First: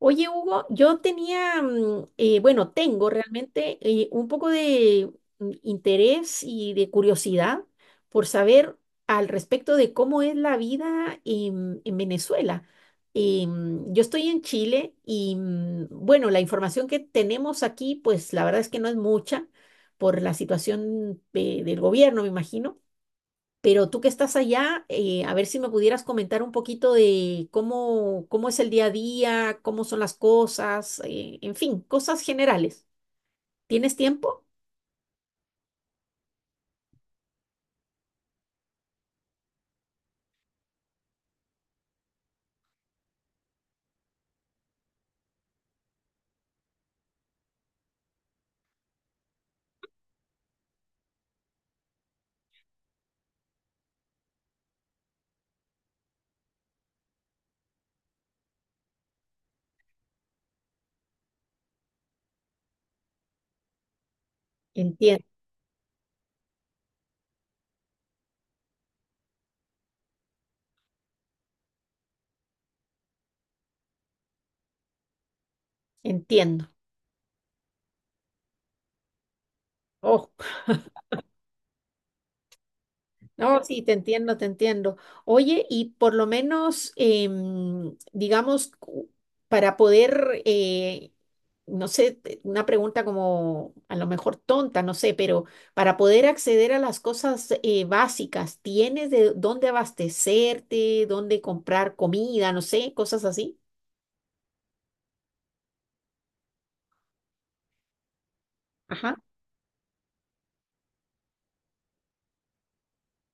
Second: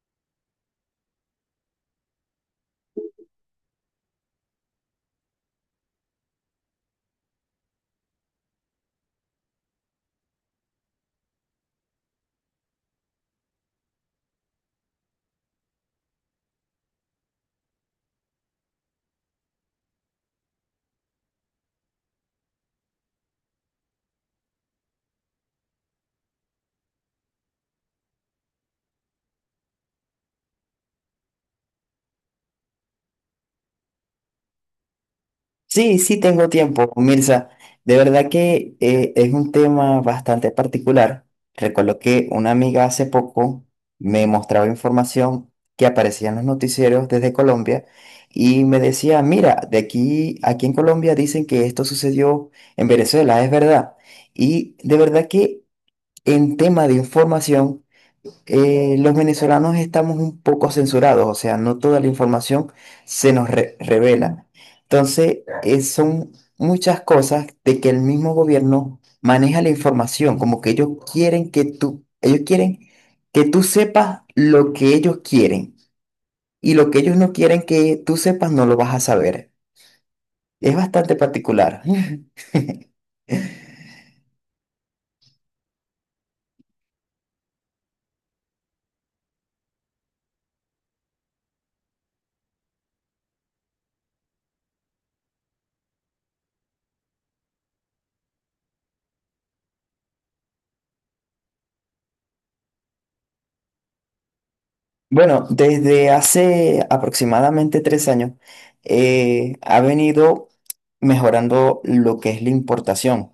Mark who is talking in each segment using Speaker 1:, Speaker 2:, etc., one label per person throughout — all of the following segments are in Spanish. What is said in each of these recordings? Speaker 1: Oye, Hugo, yo tenía, bueno, tengo realmente un poco de interés y de curiosidad por saber al respecto de cómo es la vida en Venezuela. Yo estoy en Chile y, bueno, la información que tenemos aquí, pues la verdad es que no es mucha por la situación del gobierno, me imagino. Pero tú que estás allá, a ver si me pudieras comentar un poquito de cómo es el día a día, cómo son las cosas, en fin, cosas generales. ¿Tienes tiempo?
Speaker 2: Sí, sí tengo tiempo, Mirza. De verdad que es un tema bastante particular. Recuerdo que una amiga hace poco me mostraba información que aparecía en los noticieros desde Colombia y me decía, mira, aquí en Colombia dicen que esto sucedió en Venezuela, es verdad. Y de verdad que en tema de información los venezolanos estamos un poco censurados, o sea, no toda la información se nos revela.
Speaker 1: Entiendo,
Speaker 2: Entonces, son muchas cosas de que el mismo gobierno maneja la información, como que ellos quieren que tú sepas lo que ellos quieren
Speaker 1: entiendo.
Speaker 2: y lo que ellos no quieren que tú sepas no lo vas a saber.
Speaker 1: Oh.
Speaker 2: Es bastante particular.
Speaker 1: No, sí, te entiendo, te entiendo. Oye, y por lo menos, digamos, para poder, no sé, una pregunta como a lo mejor tonta, no sé, pero para poder acceder a las cosas básicas, ¿tienes de dónde abastecerte, dónde comprar comida, no sé, cosas así?
Speaker 2: Bueno, desde hace aproximadamente 3 años
Speaker 1: Ajá.
Speaker 2: ha venido mejorando lo que es la importación,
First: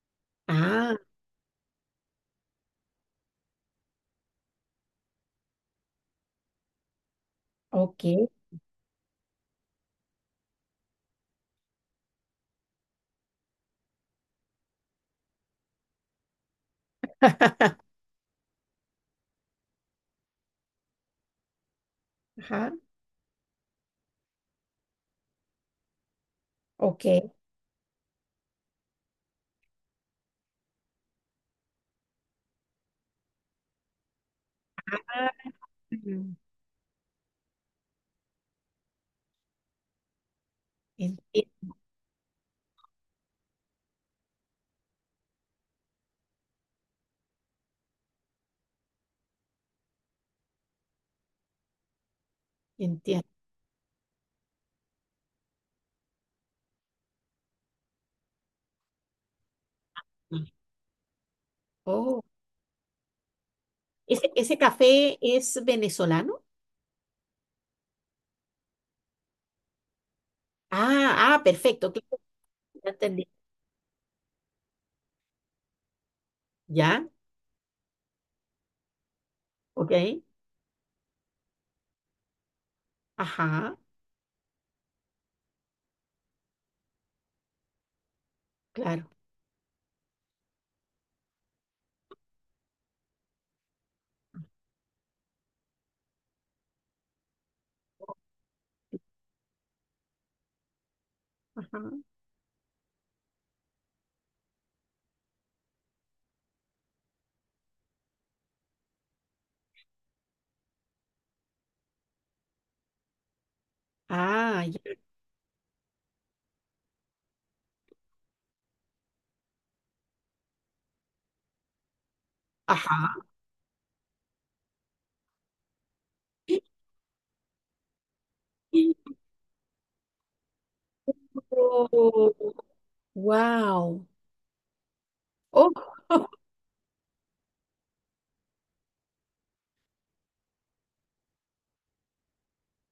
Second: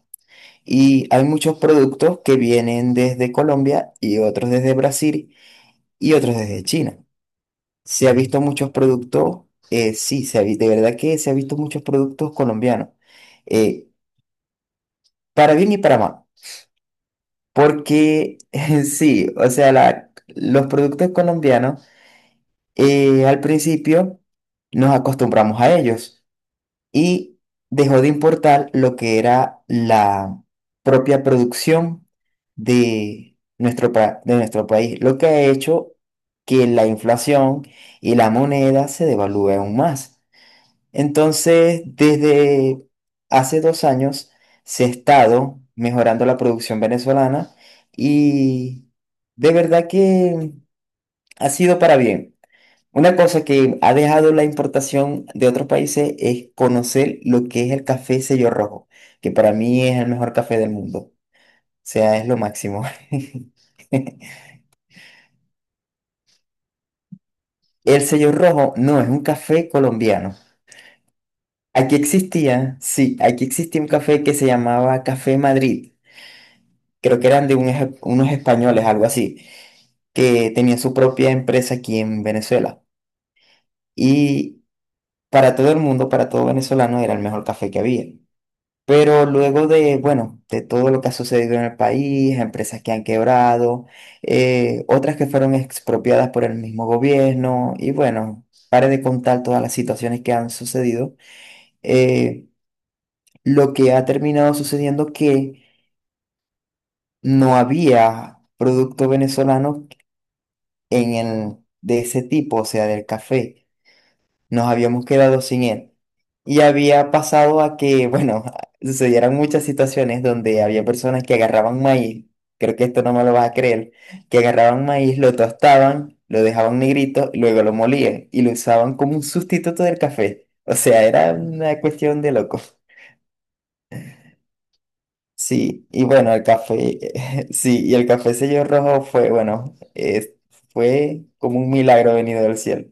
Speaker 1: Ah,
Speaker 2: y hay muchos productos que vienen desde Colombia y otros desde Brasil y otros desde China. Se ha
Speaker 1: ok.
Speaker 2: visto muchos productos, sí, de verdad que se ha visto muchos productos colombianos, eh, para bien y para mal,
Speaker 1: Ajá,
Speaker 2: porque sí, o sea, los productos colombianos al principio nos acostumbramos a ellos
Speaker 1: ok.
Speaker 2: y dejó de importar lo que era la propia producción de de nuestro país, lo que ha hecho que la inflación y la moneda se devalúe aún más.
Speaker 1: Entiendo,
Speaker 2: Entonces, desde hace 2 años se ha estado mejorando la producción venezolana y de verdad que ha sido para bien. Una
Speaker 1: entiendo.
Speaker 2: cosa que ha dejado la importación de otros países es conocer lo que es el café sello rojo, que para mí es el mejor café del mundo. O sea,
Speaker 1: Oh,
Speaker 2: es lo máximo.
Speaker 1: ese café es venezolano?
Speaker 2: El sello rojo no es un café colombiano.
Speaker 1: Ah, ah, perfecto,
Speaker 2: Aquí
Speaker 1: claro,
Speaker 2: existía,
Speaker 1: ya
Speaker 2: sí,
Speaker 1: entendí.
Speaker 2: aquí existía un café que se llamaba Café Madrid.
Speaker 1: Ya,
Speaker 2: Creo que eran de unos españoles, algo así,
Speaker 1: ok.
Speaker 2: que tenía su propia empresa aquí en Venezuela.
Speaker 1: Ajá,
Speaker 2: Y para todo el mundo, para todo venezolano, era el mejor café que había.
Speaker 1: claro.
Speaker 2: Pero luego de, bueno, de todo lo que ha sucedido en el país, empresas que han quebrado, otras que fueron expropiadas por el mismo gobierno, y bueno, pare de contar todas las situaciones que han sucedido,
Speaker 1: Ajá.
Speaker 2: eh, lo que ha terminado sucediendo que no había producto venezolano en de ese tipo, o sea, del café.
Speaker 1: Ah,
Speaker 2: Nos
Speaker 1: ya.
Speaker 2: habíamos quedado sin él. Y había pasado a que, bueno, sucedieran muchas situaciones donde había personas que agarraban maíz, creo que esto no
Speaker 1: Ajá.
Speaker 2: me lo vas a creer, que agarraban maíz, lo tostaban, lo dejaban negrito, y luego lo molían y lo usaban como un sustituto del café. O sea, era una cuestión de loco.
Speaker 1: Wow.
Speaker 2: Sí,
Speaker 1: Oh,
Speaker 2: y bueno, sí, y el café sello rojo fue, bueno, fue como un milagro venido del cielo.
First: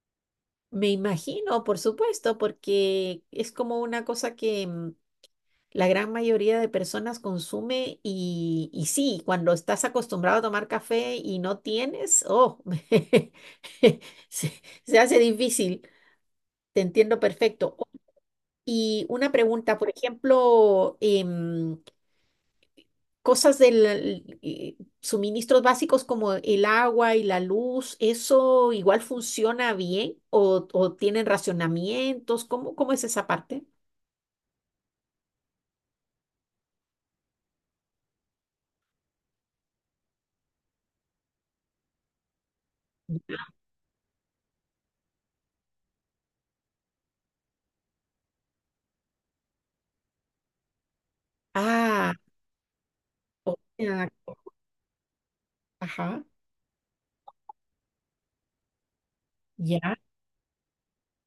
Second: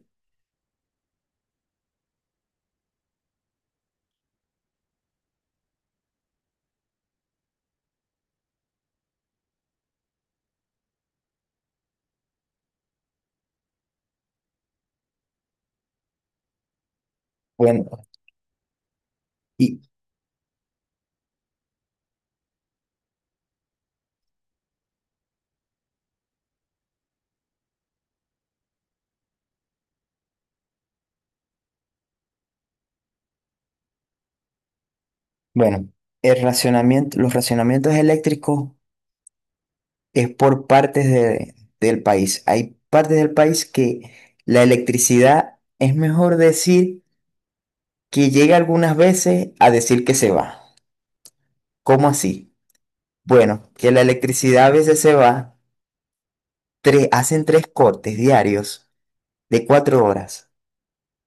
Speaker 1: me imagino, por supuesto, porque es como una cosa que la gran mayoría de personas consume y sí, cuando estás acostumbrado a tomar café y no tienes, oh, se, se hace difícil. Te entiendo perfecto.
Speaker 2: Bueno,
Speaker 1: Y una pregunta,
Speaker 2: y,
Speaker 1: por ejemplo, cosas del suministros básicos como el agua y la luz, ¿eso igual funciona bien o tienen racionamientos? ¿Cómo es esa parte?
Speaker 2: Bueno, el racionamiento, los racionamientos eléctricos es por del país. Hay partes del país que la electricidad es mejor decir que llega algunas veces a decir que se va. ¿Cómo
Speaker 1: Ah,
Speaker 2: así?
Speaker 1: o
Speaker 2: Bueno, que la
Speaker 1: sea,
Speaker 2: electricidad a veces se va,
Speaker 1: ajá,
Speaker 2: hacen tres cortes diarios de
Speaker 1: ya.
Speaker 2: 4 horas.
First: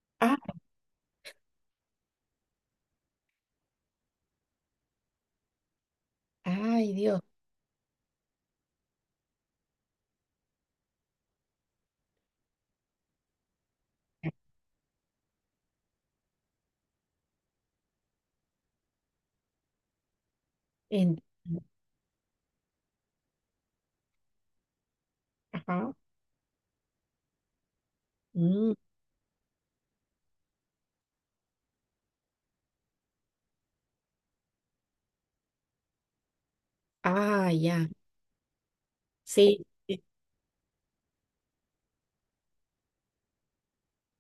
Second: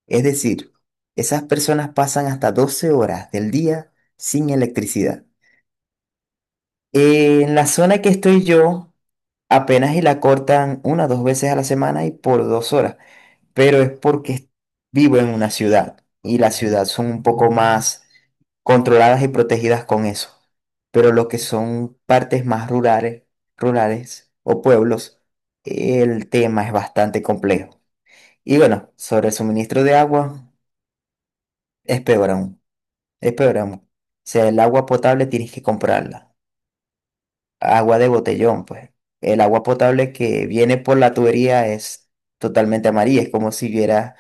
Speaker 2: Es
Speaker 1: Ah,
Speaker 2: decir, esas personas pasan hasta 12 horas del día sin electricidad.
Speaker 1: ay, Dios.
Speaker 2: En la zona que estoy yo, apenas y la cortan una o dos veces a la semana y por 2 horas. Pero es porque vivo en una ciudad y las ciudades son un poco más controladas y protegidas con eso. Pero
Speaker 1: En-
Speaker 2: lo que son partes más rurales, rurales o pueblos,
Speaker 1: ajá.
Speaker 2: el tema es bastante complejo. Y
Speaker 1: Mm,
Speaker 2: bueno, sobre el suministro de agua, es peor aún, es peor aún. O sea, el agua potable tienes que comprarla.
Speaker 1: ah, ya.
Speaker 2: Agua de botellón, pues. El agua
Speaker 1: Sí.
Speaker 2: potable que viene por la tubería es totalmente amarilla, es como si hubiera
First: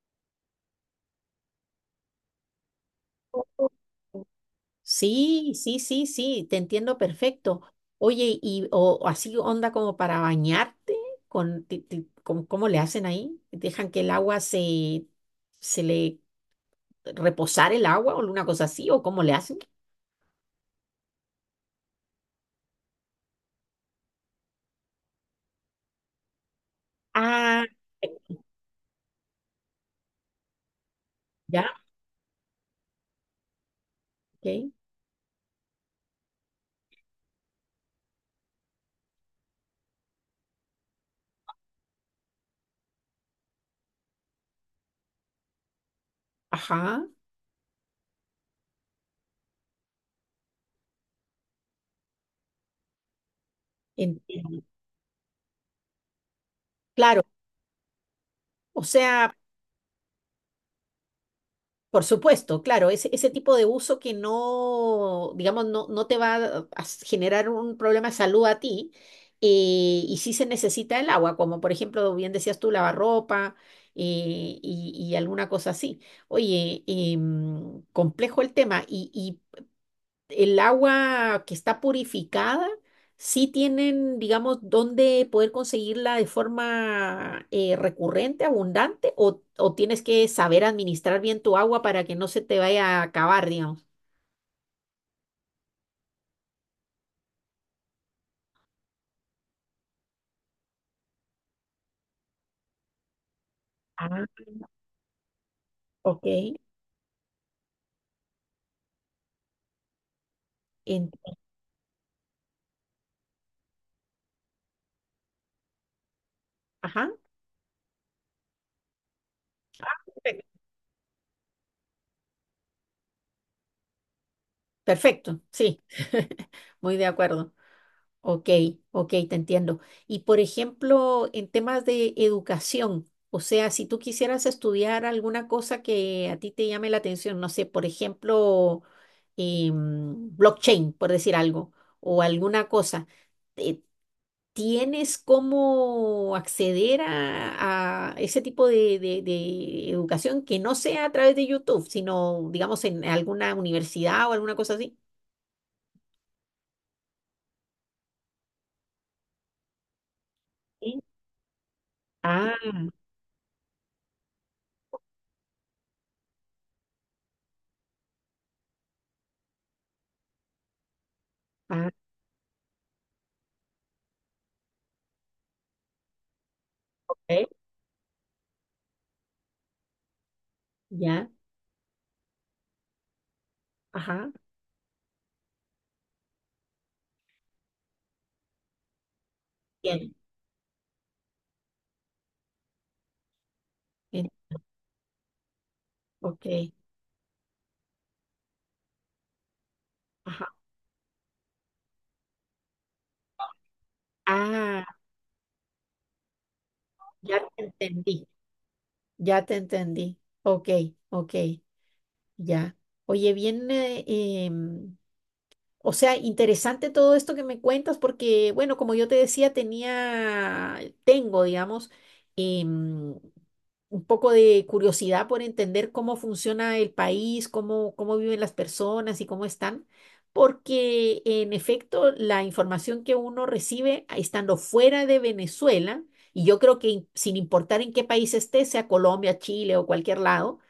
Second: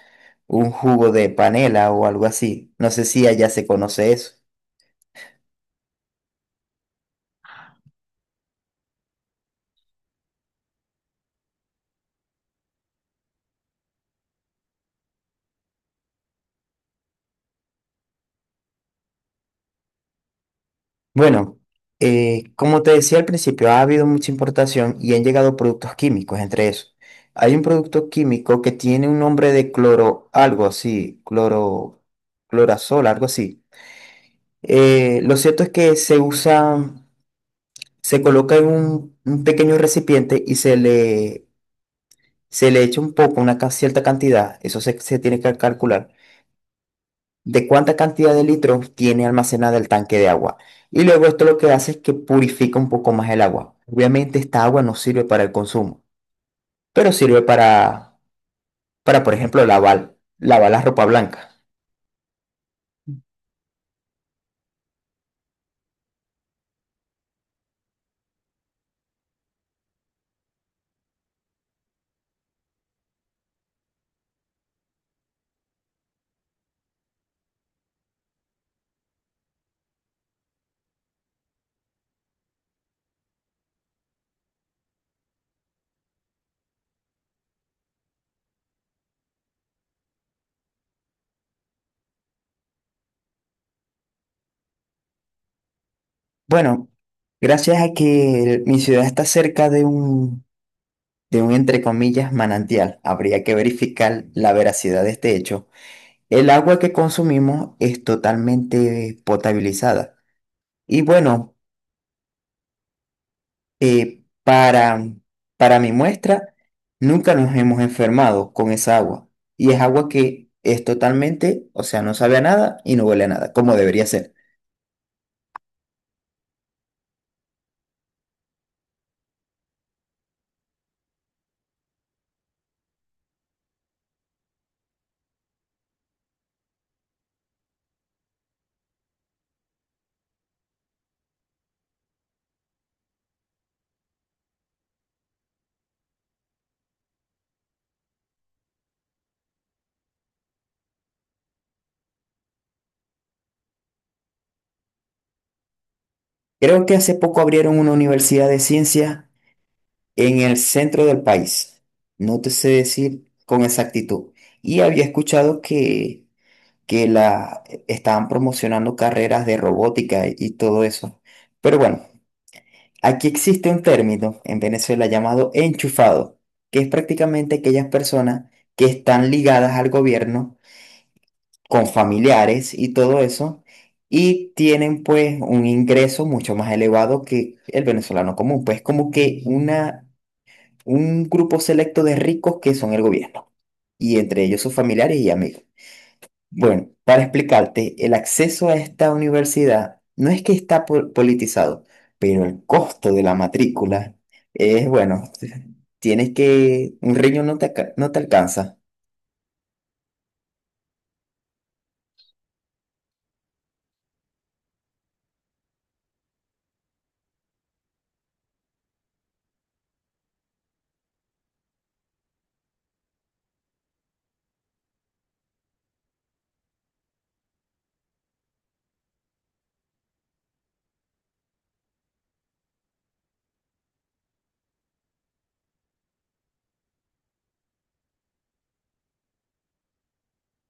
Speaker 2: un jugo de panela o algo así. No sé si allá se conoce eso.
Speaker 1: Sí. Sí, sí, sí, sí, te entiendo perfecto. Oye, y o así onda como para bañarte, con, ti- ti- con- ¿Cómo le hacen ahí? ¿Dejan que el agua se le reposar el agua o una cosa así? ¿O cómo le hacen?
Speaker 2: Bueno, como te decía al principio, ha habido mucha importación y han llegado productos químicos entre esos. Hay un
Speaker 1: Ah,
Speaker 2: producto químico que tiene un nombre de cloro, algo así,
Speaker 1: ya,
Speaker 2: cloro, clorazol, algo así.
Speaker 1: ok.
Speaker 2: Lo cierto es que se coloca en un pequeño recipiente y se le echa un poco, cierta cantidad, eso se tiene que calcular,
Speaker 1: Ajá,
Speaker 2: de cuánta cantidad de litros tiene almacenada el tanque de agua. Y luego esto lo que hace es que purifica un poco más el agua. Obviamente
Speaker 1: entiendo.
Speaker 2: esta agua no sirve para el consumo, pero
Speaker 1: Claro,
Speaker 2: sirve
Speaker 1: o
Speaker 2: para por
Speaker 1: sea.
Speaker 2: ejemplo, lavar, lavar la ropa blanca.
Speaker 1: Por supuesto, claro, ese tipo de uso que no, digamos, no te va a generar un problema de salud a ti, y sí se necesita el agua, como por ejemplo, bien decías tú, lavarropa y alguna cosa así. Oye, complejo el tema. Y el agua que está purificada, ¿sí tienen, digamos, dónde poder conseguirla de forma recurrente, abundante, o tienes que saber administrar bien tu agua para que no se te vaya a acabar, digamos?
Speaker 2: Bueno, gracias a que mi ciudad está cerca de un, entre comillas, manantial, habría que
Speaker 1: Ah,
Speaker 2: verificar la veracidad de este hecho. El
Speaker 1: ok.
Speaker 2: agua que consumimos es totalmente potabilizada. Y
Speaker 1: Ent-
Speaker 2: bueno, eh, para, para mi muestra,
Speaker 1: Ajá.
Speaker 2: nunca nos hemos enfermado con esa agua. Y es agua que
Speaker 1: Perfecto,
Speaker 2: es totalmente, o sea, no sabe a nada y no huele a nada, como debería ser.
Speaker 1: perfecto, sí, muy de acuerdo. Ok, ok, te entiendo. Y por ejemplo, en temas de educación, o sea, si tú quisieras estudiar alguna cosa que a ti te llame la atención, no sé, por ejemplo, blockchain, por decir algo, o alguna cosa, eh, ¿tienes cómo acceder a ese tipo de educación que no sea a través de YouTube, sino, digamos, en alguna universidad o alguna cosa así?
Speaker 2: Creo que hace poco abrieron una universidad de ciencias en el
Speaker 1: Sí.
Speaker 2: centro del país. No te
Speaker 1: Ah,
Speaker 2: sé decir con exactitud. Y había escuchado que la estaban promocionando carreras de robótica y todo eso. Pero
Speaker 1: ah,
Speaker 2: bueno, aquí existe un término en Venezuela llamado enchufado, que es
Speaker 1: ok,
Speaker 2: prácticamente aquellas personas que están ligadas al gobierno
Speaker 1: ya,
Speaker 2: con familiares y todo eso,
Speaker 1: ajá.
Speaker 2: y tienen pues un ingreso mucho más elevado que el venezolano común, pues como que
Speaker 1: Bien,
Speaker 2: un grupo selecto de ricos que son el gobierno, y
Speaker 1: bien,
Speaker 2: entre ellos sus familiares y amigos.
Speaker 1: ok,
Speaker 2: Bueno, para explicarte, el acceso a esta universidad no es
Speaker 1: ajá.
Speaker 2: que está politizado, pero el costo de la matrícula
Speaker 1: Ah,
Speaker 2: es, bueno, tienes que, un
Speaker 1: ya
Speaker 2: riñón no
Speaker 1: te
Speaker 2: te, no te
Speaker 1: entendí,
Speaker 2: alcanza.
Speaker 1: ya te entendí. Ok, ok, ya. Oye, bien, o sea, interesante todo esto que me cuentas porque, bueno, como yo te decía, tenía, tengo, digamos, em, un poco de curiosidad por entender cómo funciona el país, cómo viven las personas y cómo están, porque en efecto la información que uno recibe estando fuera de Venezuela, y yo creo que sin importar en qué país esté, sea Colombia, Chile o cualquier lado,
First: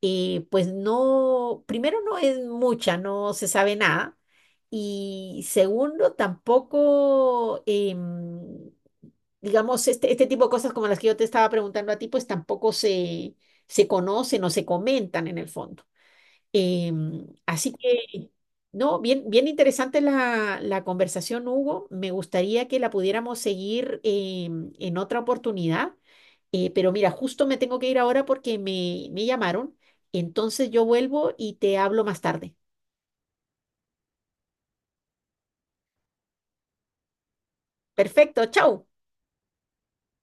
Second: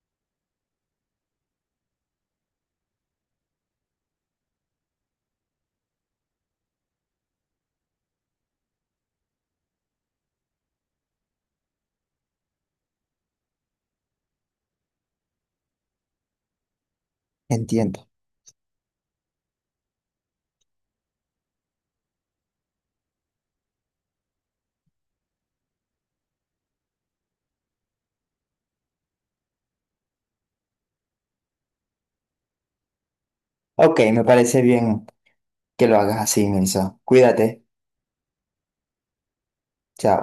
Speaker 1: pues no, primero no es mucha, no se sabe nada. Y segundo, tampoco, digamos, este tipo de cosas como las que yo te estaba preguntando a ti, pues tampoco se conocen o se comentan en el fondo. Así
Speaker 2: Entiendo.
Speaker 1: que, no, bien, bien interesante la conversación, Hugo. Me gustaría que la pudiéramos seguir en otra oportunidad. Pero mira, justo me tengo que ir ahora porque me llamaron. Entonces yo vuelvo y te hablo más tarde.
Speaker 2: Ok, me parece bien que lo hagas así, Melissa. Cuídate.
Speaker 1: Perfecto, chao.
Speaker 2: Chao.